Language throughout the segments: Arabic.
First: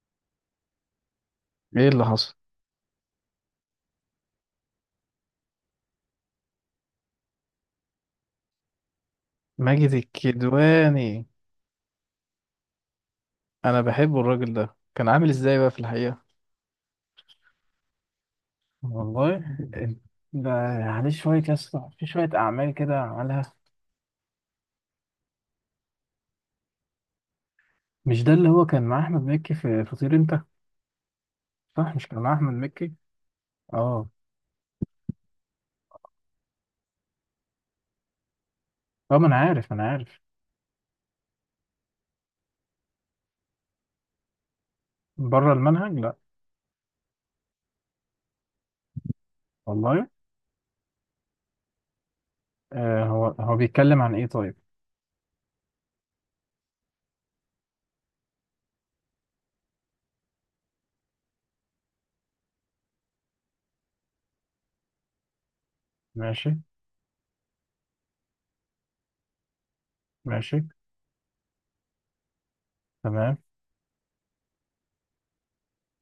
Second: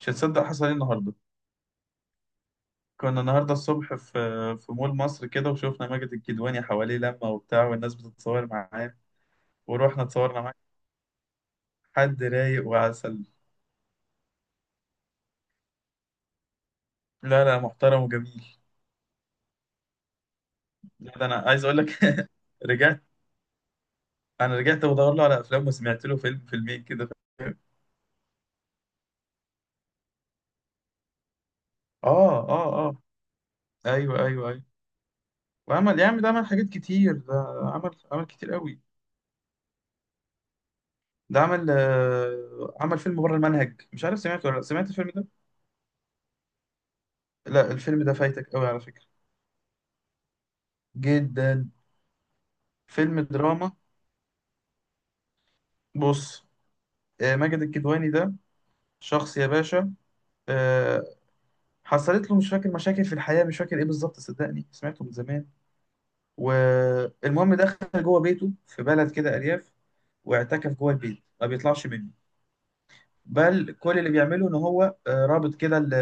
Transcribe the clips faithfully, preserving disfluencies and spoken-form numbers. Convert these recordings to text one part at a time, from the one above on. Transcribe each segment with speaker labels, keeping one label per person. Speaker 1: مش هتصدق حصل ايه النهارده.
Speaker 2: ايه اللي حصل؟
Speaker 1: كنا النهارده الصبح في في مول مصر كده، وشفنا ماجد الكدواني حواليه لمة وبتاع، والناس بتتصور معاه.
Speaker 2: ماجد
Speaker 1: ورحنا اتصورنا معاه.
Speaker 2: الكدواني.
Speaker 1: حد رايق وعسل.
Speaker 2: انا بحبه، الراجل ده كان عامل ازاي بقى في الحقيقة؟
Speaker 1: لا، لا، محترم وجميل.
Speaker 2: والله، ده عليه
Speaker 1: لا ده انا
Speaker 2: شوية يا
Speaker 1: عايز اقول
Speaker 2: اسطى،
Speaker 1: لك.
Speaker 2: في شوية أعمال كده
Speaker 1: رجعت
Speaker 2: عملها.
Speaker 1: انا رجعت بدور له على افلام، وسمعت له فيلم فيلمين كده.
Speaker 2: مش ده اللي هو كان مع أحمد مكي في فطير أنت؟ صح؟ مش كان مع
Speaker 1: اه،
Speaker 2: أحمد
Speaker 1: اه،
Speaker 2: مكي؟
Speaker 1: اه.
Speaker 2: اه.
Speaker 1: ايوه، ايوه، ايوه. وعمل يا عم، ده عمل حاجات كتير. ده عمل عمل كتير قوي.
Speaker 2: طب ما أنا عارف، أنا عارف.
Speaker 1: ده عمل آه، عمل فيلم بره المنهج، مش عارف سمعته ولا لا، سمعت الفيلم ده؟
Speaker 2: بره المنهج، لأ.
Speaker 1: لا، الفيلم ده فايتك قوي على فكرة،
Speaker 2: والله.
Speaker 1: جدا.
Speaker 2: آه
Speaker 1: فيلم
Speaker 2: هو هو
Speaker 1: دراما.
Speaker 2: بيتكلم عن إيه طيب؟
Speaker 1: بص، آه، ماجد الكدواني ده شخص يا باشا. آه، حصلت له مش فاكر مشاكل في الحياة، مش فاكر ايه بالظبط، صدقني سمعته من زمان.
Speaker 2: ماشي،
Speaker 1: والمهم دخل جوه بيته في بلد كده، أرياف،
Speaker 2: ماشي.
Speaker 1: واعتكف جوه البيت ما بيطلعش منه.
Speaker 2: تمام،
Speaker 1: بل كل اللي بيعمله ان هو آه، رابط كده ال-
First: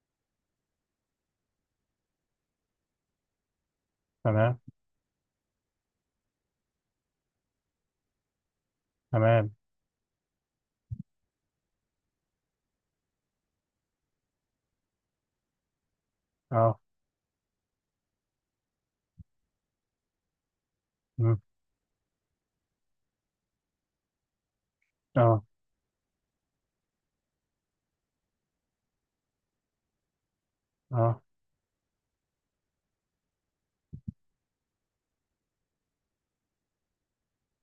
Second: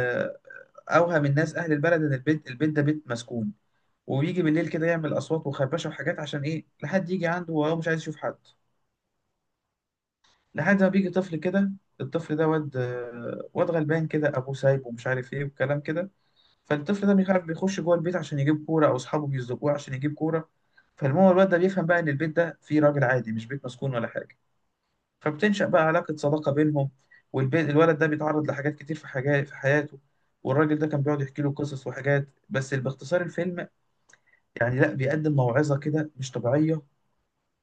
Speaker 1: اوهم الناس اهل البلد ان البيت البيت ده بيت مسكون. وبيجي
Speaker 2: تمام،
Speaker 1: بالليل كده يعمل اصوات وخربشه وحاجات، عشان ايه؟ لحد يجي عنده، وهو مش عايز يشوف حد.
Speaker 2: تمام.
Speaker 1: لحد ما بيجي طفل كده، الطفل ده واد واد غلبان كده، ابوه سايبه ومش عارف ايه والكلام كده.
Speaker 2: اه.
Speaker 1: فالطفل ده بيخاف بيخش جوه البيت عشان يجيب كوره، او اصحابه بيزقوه عشان يجيب كوره. فالمهم
Speaker 2: مم.
Speaker 1: الواد ده بيفهم بقى ان البيت ده فيه راجل عادي، مش بيت مسكون ولا حاجه.
Speaker 2: اه.
Speaker 1: فبتنشأ بقى علاقه صداقه بينهم. والبيت الولد ده بيتعرض لحاجات كتير، في حاجات في حياته. والراجل ده كان بيقعد
Speaker 2: اه.
Speaker 1: يحكي له قصص وحاجات. بس باختصار الفيلم يعني لا، بيقدم موعظه كده مش طبيعيه.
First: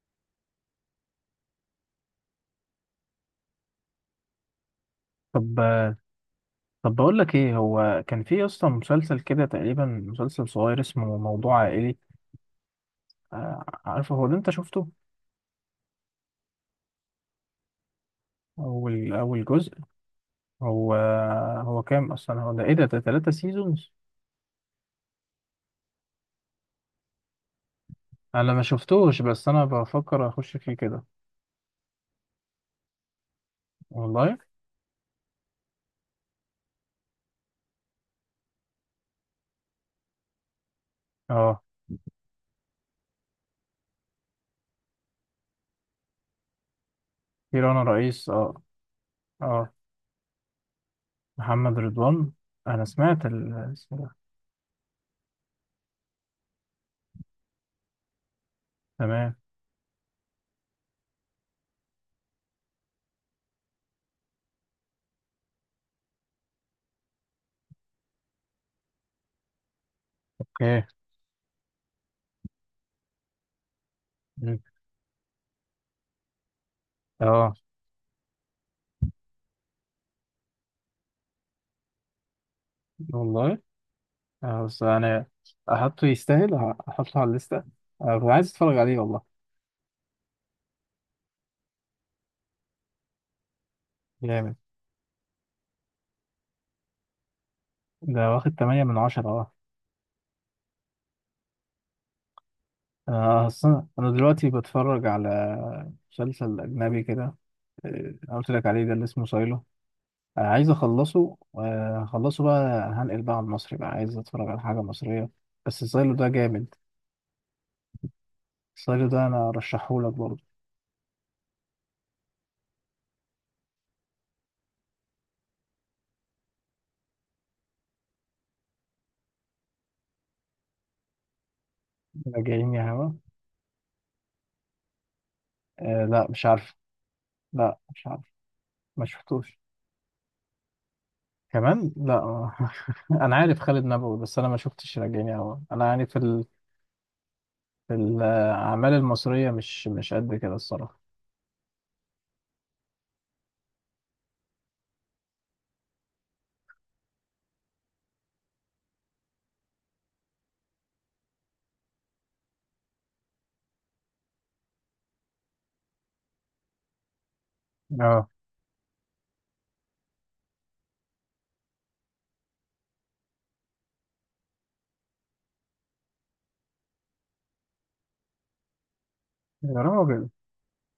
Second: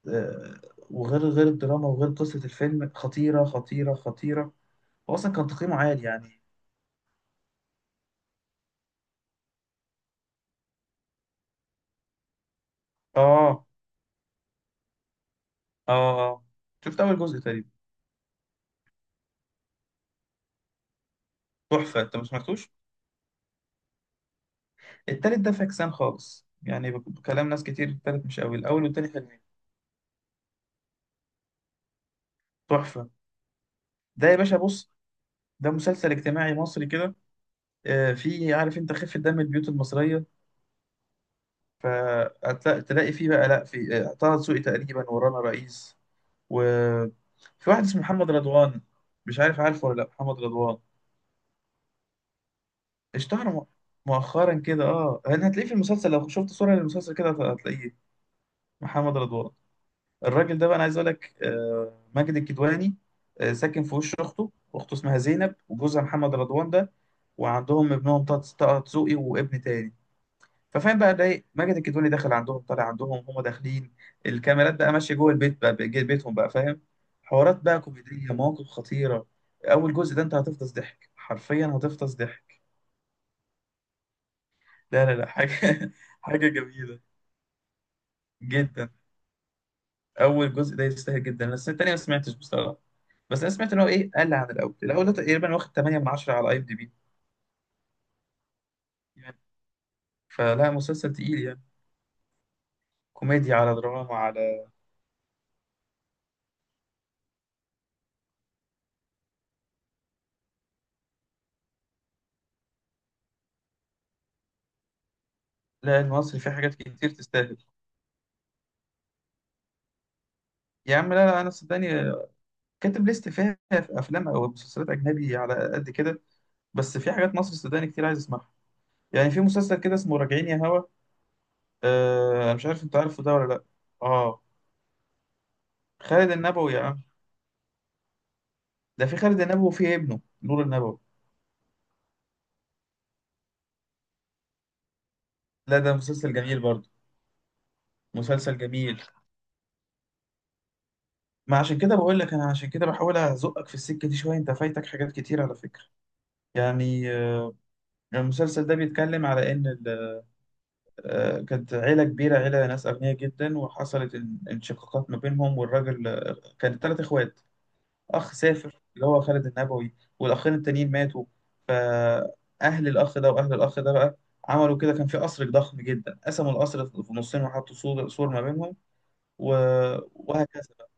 Speaker 1: آه، وغير غير الدراما، وغير قصه الفيلم، خطيره خطيره خطيره. هو اصلا كان تقييمه
Speaker 2: طب
Speaker 1: عالي يعني.
Speaker 2: طب بقول لك ايه، هو كان في اصلا مسلسل كده تقريبا، مسلسل صغير اسمه موضوع عائلي. آه،
Speaker 1: اه،
Speaker 2: عارفه، هو ده انت شفته؟
Speaker 1: اه، اه. شفت اول جزء تقريبا.
Speaker 2: اول اول جزء. هو هو
Speaker 1: تحفه،
Speaker 2: كام
Speaker 1: انت ما
Speaker 2: اصلا؟ هو ده
Speaker 1: سمعتوش.
Speaker 2: ايه؟ ده ده تلاتة سيزونز؟
Speaker 1: التالت ده فاكسان خالص، يعني بك- بكلام ناس كتير التالت مش
Speaker 2: انا
Speaker 1: قوي،
Speaker 2: ما
Speaker 1: الاول والتاني
Speaker 2: شفتوش
Speaker 1: حلوين.
Speaker 2: بس انا بفكر اخش فيه كده.
Speaker 1: تحفه. ده يا
Speaker 2: والله.
Speaker 1: باشا، بص، ده مسلسل اجتماعي مصري كده. آه فيه، عارف انت خفه دم البيوت المصريه.
Speaker 2: اه.
Speaker 1: فتلاقي فيه بقى، لا، في آه، طه دسوقي تقريبا، ورانا رئيس،
Speaker 2: في
Speaker 1: وفي
Speaker 2: رنا
Speaker 1: واحد اسمه
Speaker 2: رئيس،
Speaker 1: محمد
Speaker 2: اه.
Speaker 1: رضوان. مش عارف
Speaker 2: اه.
Speaker 1: عارفه ولا لا محمد رضوان.
Speaker 2: محمد رضوان. انا سمعت
Speaker 1: اشتهر
Speaker 2: ال-
Speaker 1: مؤ-
Speaker 2: اسمه ده.
Speaker 1: مؤخرا كده، اه يعني، هتلاقيه في المسلسل. لو شفت صورة للمسلسل كده هت- هتلاقيه، محمد
Speaker 2: تمام.
Speaker 1: رضوان. الراجل ده بقى، انا عايز اقول لك، آه، ماجد الكدواني آه، ساكن في وش اخته اخته اسمها زينب، وجوزها محمد رضوان ده، وعندهم ابنهم طه طه دسوقي وابن تاني.
Speaker 2: اوكي.
Speaker 1: ففاهم بقى ده إيه؟ ماجد الكدواني داخل عندهم طالع عندهم، هم داخلين،
Speaker 2: مم.
Speaker 1: الكاميرات بقى ماشيه جوه البيت بقى، جوه بيتهم بقى، فاهم.
Speaker 2: اه.
Speaker 1: حوارات بقى كوميديه، مواقف خطيره. اول جزء ده انت هتفطس ضحك، حرفيا هتفطس ضحك.
Speaker 2: والله. آه، بس
Speaker 1: لا، لا،
Speaker 2: انا
Speaker 1: لا، حاجة
Speaker 2: احطه
Speaker 1: حاجة
Speaker 2: يستاهل،
Speaker 1: جميلة،
Speaker 2: احطه على الليسته. آه، عايز اتفرج
Speaker 1: جدا.
Speaker 2: عليه والله.
Speaker 1: أول جزء ده يستاهل جدا، بس التاني ما سمعتش بصراحة. بس أنا سمعت إن هو إيه، قل عن
Speaker 2: جامد.
Speaker 1: الأول الأول ده تقريبا واخد ثمانية من عشرة على أي إم دي بي
Speaker 2: ده واخد تمانية من عشرة،
Speaker 1: يعني.
Speaker 2: اه.
Speaker 1: فلا، مسلسل تقيل يعني،
Speaker 2: انا
Speaker 1: كوميديا على
Speaker 2: اصلا، انا
Speaker 1: دراما
Speaker 2: دلوقتي
Speaker 1: على.
Speaker 2: بتفرج على مسلسل اجنبي كده. آه، انا قلت لك عليه، ده اللي اسمه سايلو. آه، عايز اخلصه آه، اخلصه بقى. هنقل بقى على المصري بقى، عايز اتفرج على حاجة مصرية. بس
Speaker 1: لا،
Speaker 2: سايلو ده
Speaker 1: المصري فيه
Speaker 2: جامد.
Speaker 1: حاجات كتير تستاهل،
Speaker 2: سايلو ده انا رشحهولك برضه.
Speaker 1: يا عم. لا، لا، أنا صدقني كاتب ليست فيها في أفلام أو مسلسلات أجنبي على قد كده، بس في حاجات مصري صدقني كتير عايز أسمعها. يعني في مسلسل كده اسمه راجعين يا هوا. آه، أنا مش
Speaker 2: راجعين يا
Speaker 1: عارف أنت
Speaker 2: هوا.
Speaker 1: عارفه ده ولا لأ. آه.
Speaker 2: آه، لا
Speaker 1: خالد
Speaker 2: مش
Speaker 1: النبوي
Speaker 2: عارف.
Speaker 1: يا عم.
Speaker 2: لا مش عارف.
Speaker 1: ده
Speaker 2: ما
Speaker 1: في خالد
Speaker 2: شفتوش.
Speaker 1: النبوي وفي ابنه نور النبوي.
Speaker 2: كمان لا. انا عارف خالد نبوي بس انا ما شفتش راجعين يا هوا.
Speaker 1: لا،
Speaker 2: انا
Speaker 1: ده
Speaker 2: يعني في
Speaker 1: مسلسل
Speaker 2: ال-
Speaker 1: جميل برضه،
Speaker 2: في
Speaker 1: مسلسل
Speaker 2: الاعمال
Speaker 1: جميل.
Speaker 2: المصرية مش مش قد كده الصراحة.
Speaker 1: ما عشان كده بقول لك، انا عشان كده بحاول ازقك في السكه دي شويه، انت فايتك حاجات كتير على فكره. يعني آه، المسلسل ده بيتكلم على ان ال- آه، كانت عيله كبيره، عيله ناس اغنياء جدا. وحصلت ان- انشقاقات ما بينهم، والراجل آه، كان ثلاث اخوات.
Speaker 2: اه.
Speaker 1: اخ سافر اللي هو خالد النبوي، والاخين التانيين ماتوا. فاهل الاخ ده واهل الاخ ده بقى عملوا كده، كان في قصر ضخم جدا، قسموا القصر في نصين وحطوا سور سور ما بينهم. و...
Speaker 2: يا راجل.
Speaker 1: وهكذا بقى.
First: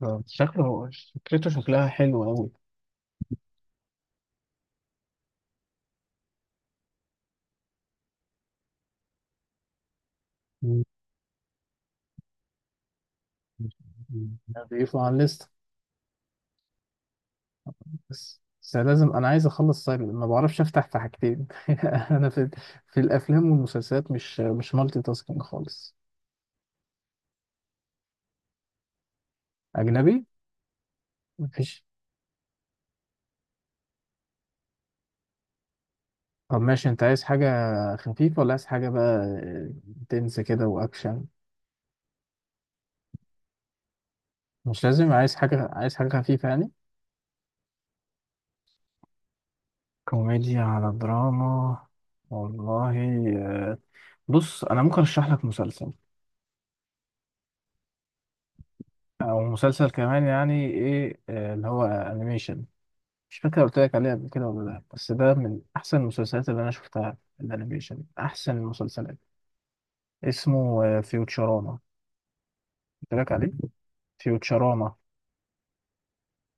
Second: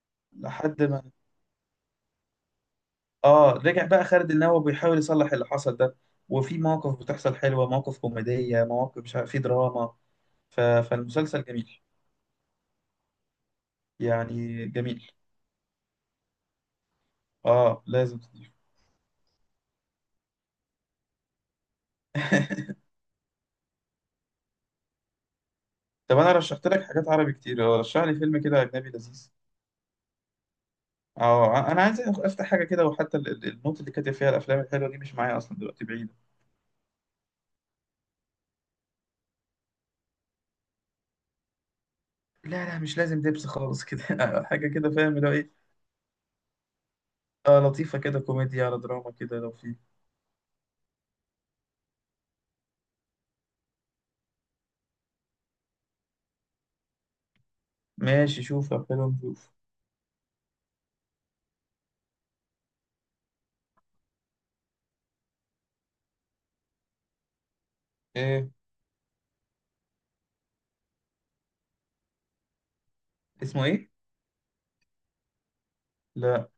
Speaker 2: ده
Speaker 1: لحد
Speaker 2: شكله
Speaker 1: ما،
Speaker 2: فكرته شكلها حلو أوي.
Speaker 1: اه، رجع بقى خالد النبوي بيحاول يصلح اللي حصل ده. وفي مواقف بتحصل حلوة، مواقف كوميدية، مواقف مش عارف في دراما. ف...
Speaker 2: مم.
Speaker 1: فالمسلسل جميل
Speaker 2: مم.
Speaker 1: يعني،
Speaker 2: أضيفه
Speaker 1: جميل.
Speaker 2: على الليست.
Speaker 1: اه لازم
Speaker 2: بس
Speaker 1: تضيفه.
Speaker 2: بس لازم، أنا عايز أخلص سايلنت، ما بعرفش أفتح في حاجتين. أنا في في الأفلام والمسلسلات مش مش مالتي تاسكينج خالص.
Speaker 1: طب انا رشحت لك حاجات عربي كتير، آه، رشح لي فيلم كده اجنبي لذيذ.
Speaker 2: أجنبي.
Speaker 1: اه، انا
Speaker 2: مفيش.
Speaker 1: عايز افتح حاجه كده. وحتى ال- ال- النوت اللي كاتب فيها الافلام الحلوه دي مش معايا اصلا دلوقتي، بعيده.
Speaker 2: طب ماشي، أنت عايز حاجة خفيفة ولا عايز حاجة بقى تنس كده وأكشن؟
Speaker 1: لا، لا، مش لازم دبس خالص كده. حاجه
Speaker 2: مش
Speaker 1: كده
Speaker 2: لازم،
Speaker 1: فاهم اللي هو
Speaker 2: عايز
Speaker 1: ايه.
Speaker 2: حاجة، عايز حاجة خفيفة يعني.
Speaker 1: اه، لطيفه كده، كوميديا على دراما كده لو في.
Speaker 2: كوميديا على دراما. والله. آه، بص، أنا ممكن أرشح لك مسلسل
Speaker 1: ماشي شوف، طب حلو،
Speaker 2: او
Speaker 1: نشوف.
Speaker 2: مسلسل كمان، يعني ايه، آه، اللي هو انيميشن. مش فاكر قلت لك عليه قبل كده ولا لا، بس ده من احسن المسلسلات اللي انا شفتها، الانيميشن
Speaker 1: ايه؟
Speaker 2: احسن المسلسلات. اسمه فيوتشراما، قلت لك عليه.
Speaker 1: اسمه ايه؟
Speaker 2: فيوتشراما.
Speaker 1: لا.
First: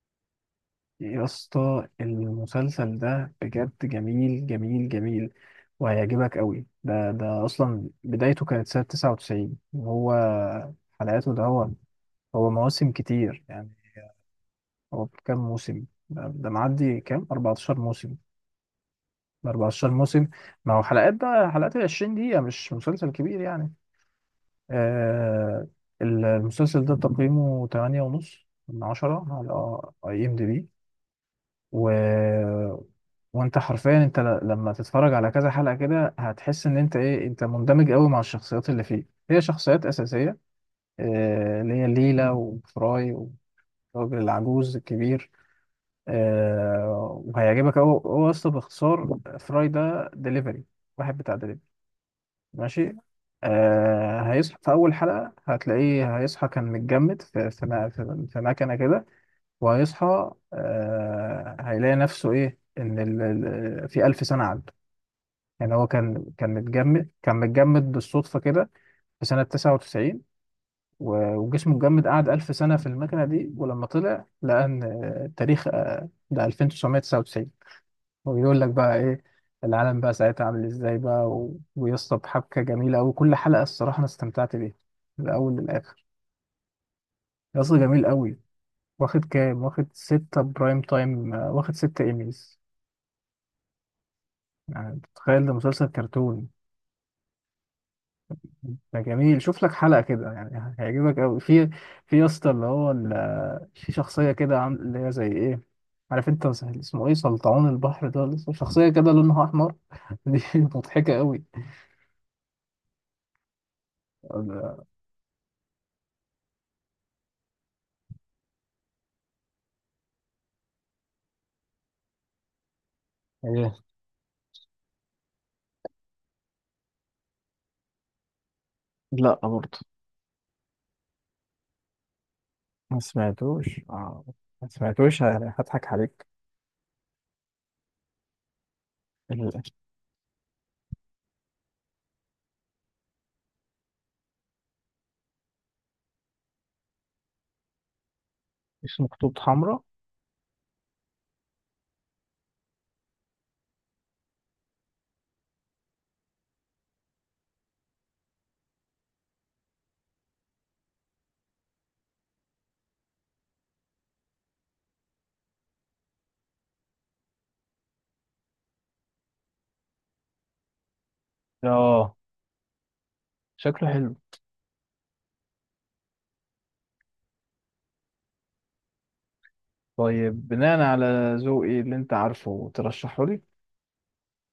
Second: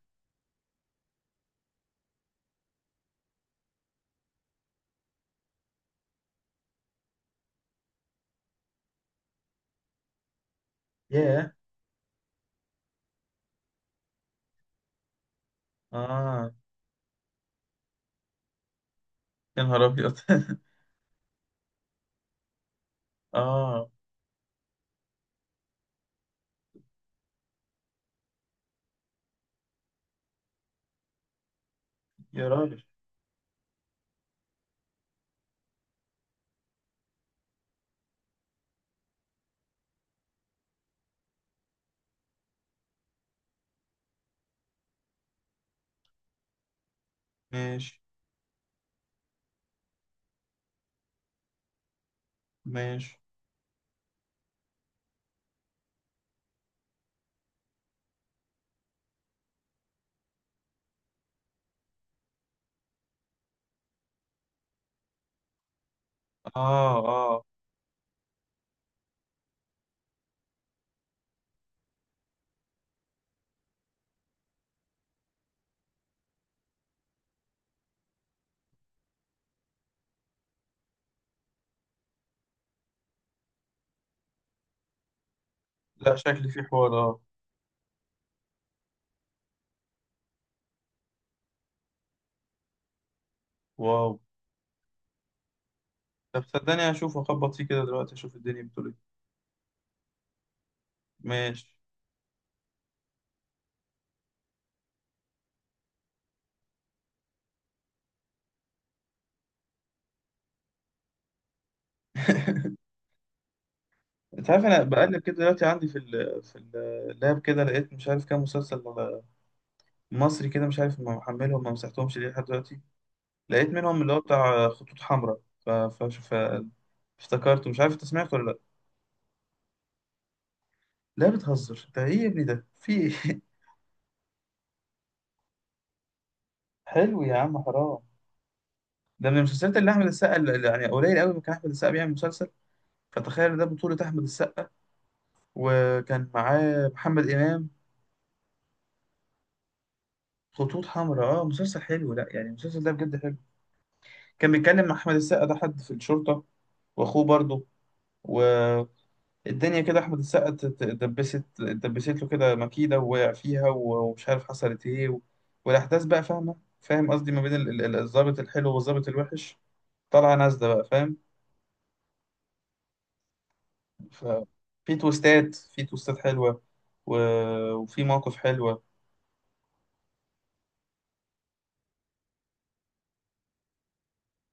Speaker 2: يا اسطى، المسلسل ده بجد جميل جميل جميل، وهيعجبك قوي. ده ده اصلا بدايته كانت سنة تسعة وتسعين، وهو حلقاته، ده
Speaker 1: ياه.
Speaker 2: هو، هو مواسم كتير يعني. هو كام موسم ده, ده
Speaker 1: اه.
Speaker 2: معدي كام؟ أربعة عشر موسم.
Speaker 1: يا نهار
Speaker 2: أربعة عشر
Speaker 1: ابيض.
Speaker 2: موسم. ما هو حلقات بقى، حلقات ال عشرين دقيقة، مش مسلسل كبير يعني.
Speaker 1: اه.
Speaker 2: آه المسلسل ده تقييمه تمنية ونص من عشرة على اي ام دي بي. و...
Speaker 1: يا راجل.
Speaker 2: وانت حرفيا، انت ل... لما تتفرج على كذا حلقة كده، هتحس ان انت ايه، انت مندمج قوي مع الشخصيات اللي فيه. هي شخصيات أساسية، آه اللي هي ليلى وفراي والراجل العجوز الكبير. آه وهيعجبك. هو
Speaker 1: ماشي،
Speaker 2: هو اصلا باختصار، فراي ده دليفري، واحد بتاع دليفري. ماشي.
Speaker 1: ماشي.
Speaker 2: آه هيصحى في أول حلقة، هتلاقيه هيصحى كان متجمد في في ما- في في مكنة كده. وهيصحى، آه هيلاقي نفسه إيه، إن ال- ال- في ألف سنة عدوا، يعني. هو كان كان
Speaker 1: اه،
Speaker 2: متجمد، كان
Speaker 1: اه.
Speaker 2: متجمد بالصدفة كده، في سنة تسعة وتسعين. و- وجسمه اتجمد، قعد ألف سنة في المكنة دي، ولما طلع لقى إن آه، التاريخ آه، ده ألفين وتسعمية وتسعة وتسعين. وبيقول لك بقى ايه العالم بقى ساعتها عامل ازاي بقى، و... ويسطا بحبكه جميله قوي، كل حلقه الصراحه انا استمتعت بيها من الاول للاخر.
Speaker 1: لا، شكلي في حوار، اه.
Speaker 2: يسطا جميل قوي. واخد كام، واخد ستة برايم تايم، آه، واخد ستة ايميز.
Speaker 1: واو.
Speaker 2: يعني تخيل، ده مسلسل
Speaker 1: طب
Speaker 2: كرتون.
Speaker 1: صدقني هشوف اخبط فيه كده دلوقتي، اشوف الدنيا بتقول ايه.
Speaker 2: ده جميل، شوف لك حلقه كده، يعني هيعجبك قوي.
Speaker 1: ماشي.
Speaker 2: في في يسطا اللي هو ال... آه، في شخصيه كده، عامل اللي هي زي ايه، عارف انت اسمه ايه، سلطعون البحر، ده لسه شخصيه كده لونها احمر. دي مضحكه قوي.
Speaker 1: انت عارف انا بقلب كده دلوقتي عندي في ال في اللاب كده، لقيت مش عارف كام مسلسل مصري كده، مش عارف ما محملهم ما مسحتهمش ليه لحد دلوقتي. لقيت
Speaker 2: ايه.
Speaker 1: منهم اللي هو بتاع خطوط حمراء. ف... ف... ف... افتكرته، مش عارف انت سمعته ولا لا؟
Speaker 2: لا برضه.
Speaker 1: لا، بتهزر، ده ايه يا ابني ده، في
Speaker 2: ما
Speaker 1: ايه؟
Speaker 2: سمعتوش، اه. ما سمعتوش، ه- هضحك عليك.
Speaker 1: حلو يا عم، حرام. ده من
Speaker 2: ال-
Speaker 1: المسلسلات اللي احمد السقا، اللي يعني قليل قوي ما كان احمد السقا بيعمل مسلسل، فتخيل ده بطولة احمد السقا وكان معاه محمد امام.
Speaker 2: اسمه خطوط حمراء.
Speaker 1: خطوط حمراء، اه مسلسل حلو، لا يعني المسلسل ده بجد حلو. كان بيتكلم مع احمد السقا ده حد في الشرطة، واخوه برضه. الدنيا كده، احمد السقا ت- ت- اتدبست اتدبست له كده مكيده ووقع فيها، و- ومش عارف حصلت ايه و... والاحداث بقى، فاهمه، فاهم قصدي، ما بين ال- ال- ال- الضابط الحلو والضابط الوحش، طالعه نازله بقى، فاهم.
Speaker 2: اه. شكله حلو.
Speaker 1: ففي تويستات، في تويستات حلوه و... وفي مواقف حلوه.
Speaker 2: طيب بناء على ذوقي اللي انت عارفه، ترشحه لي؟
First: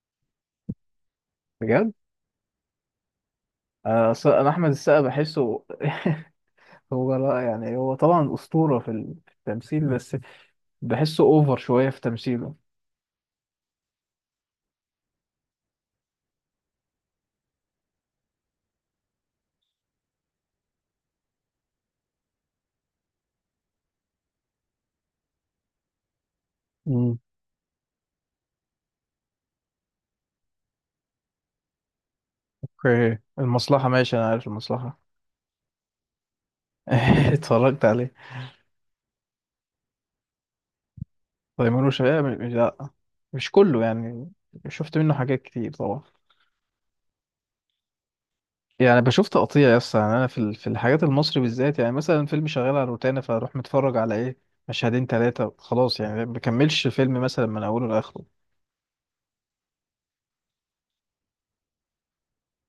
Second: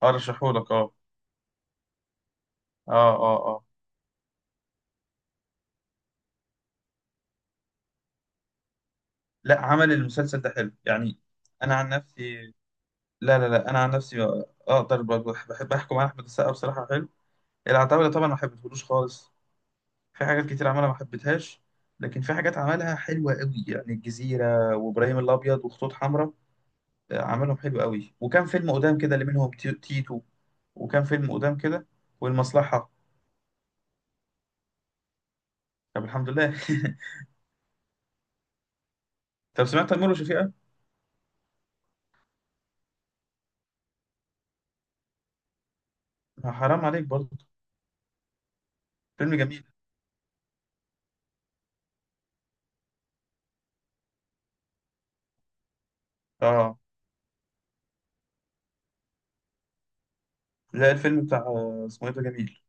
Speaker 1: ارشحه لك، اه.
Speaker 2: بجد.
Speaker 1: اه، اه، اه.
Speaker 2: آه، أصل انا احمد السقا بحسه هو لا، يعني هو طبعا اسطورة في ال- في
Speaker 1: لا،
Speaker 2: التمثيل،
Speaker 1: عمل
Speaker 2: بس
Speaker 1: المسلسل ده حلو يعني،
Speaker 2: بحسه اوفر
Speaker 1: انا
Speaker 2: شوية
Speaker 1: عن
Speaker 2: في
Speaker 1: نفسي.
Speaker 2: تمثيله.
Speaker 1: لا، لا، لا، انا عن نفسي اقدر ب- بحب احكم على احمد السقا بصراحه حلو. العتاوله طبعا ما حبيتهولوش خالص، في حاجات كتير عملها ما حبيتهاش. لكن في حاجات عملها حلوة قوي يعني الجزيرة وإبراهيم الأبيض وخطوط حمراء.
Speaker 2: امم.
Speaker 1: آه، عملهم حلو قوي. وكان فيلم قدام كده اللي منهم تي- تيتو. وكان فيلم قدام كده، والمصلحة.
Speaker 2: اوكي. المصلحة ماشي، انا عارف المصلحة.
Speaker 1: طب الحمد لله.
Speaker 2: اتفرجت عليه.
Speaker 1: طب سمعت تيمور وشفيقة؟
Speaker 2: تيمور وشفيقة، مش، لا. مش كله يعني، شفت منه حاجات كتير طبعا.
Speaker 1: آه، حرام عليك برضه.
Speaker 2: يعني بشوف
Speaker 1: فيلم جميل.
Speaker 2: تقطيع يس يعني، انا في ال- في الحاجات المصري بالذات، يعني مثلا فيلم شغال على روتانا فاروح متفرج على ايه، مشهدين ثلاثة خلاص يعني، ما
Speaker 1: اه،
Speaker 2: بكملش فيلم مثلا من اوله لاخره.
Speaker 1: لا الفيلم بتاع آه، اسمه ايه ده، جميل.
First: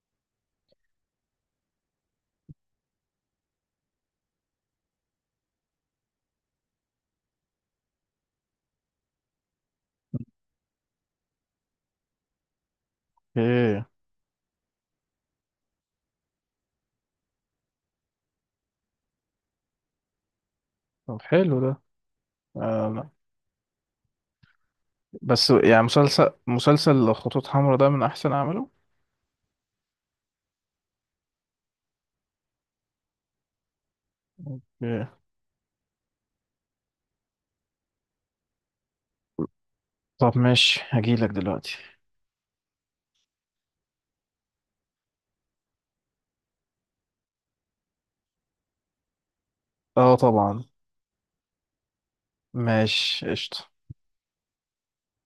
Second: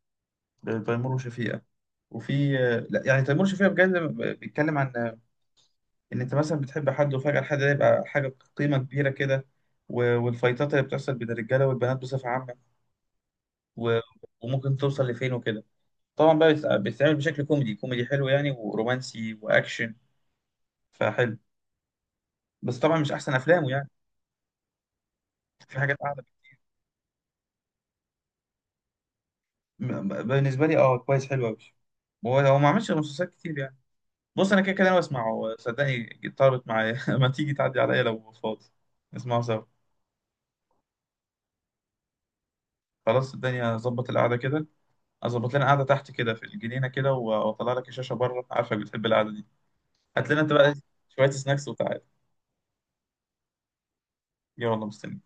Speaker 1: آه، تيمور وشفيقة. وفي آه، لا يعني تيمور وشفيقة بجد بيتكلم عن ان انت مثلا بتحب حد، وفجأة الحد ده يبقى حاجة قيمة كبيرة كده. و- والفايتات اللي بتحصل بين الرجالة والبنات بصفة عامة،
Speaker 2: ايه.
Speaker 1: و- وممكن توصل لفين وكده. طبعا بقى بتتع- بتتعمل بشكل كوميدي، كوميدي حلو يعني، ورومانسي واكشن،
Speaker 2: طب
Speaker 1: فحلو.
Speaker 2: حلو ده.
Speaker 1: بس طبعا
Speaker 2: آه
Speaker 1: مش احسن افلامه يعني،
Speaker 2: بس
Speaker 1: في
Speaker 2: يعني،
Speaker 1: حاجات اعلى.
Speaker 2: مسلسل مسلسل خطوط حمراء ده من احسن اعماله.
Speaker 1: م- ب- بالنسبة لي اه كويس، حلو قوي. هو هو ما عملش غير مسلسلات كتير يعني. بص، انا كده كده انا
Speaker 2: اوكي.
Speaker 1: بسمعه صدقني، طلبت معايا. ما تيجي تعدي عليا لو فاضي، نسمعه سوا.
Speaker 2: طب ماشي هجيلك دلوقتي.
Speaker 1: خلاص الدنيا ظبط، القعدة كده، اظبط لنا قاعده تحت كده في الجنينه كده، و- واطلع لك الشاشه بره، عارفك بتحب القعده دي.
Speaker 2: اه
Speaker 1: هات لنا انت
Speaker 2: طبعا.
Speaker 1: بقى شويه سناكس وتعالى.
Speaker 2: ماشي، قشطة.
Speaker 1: يلا مستني.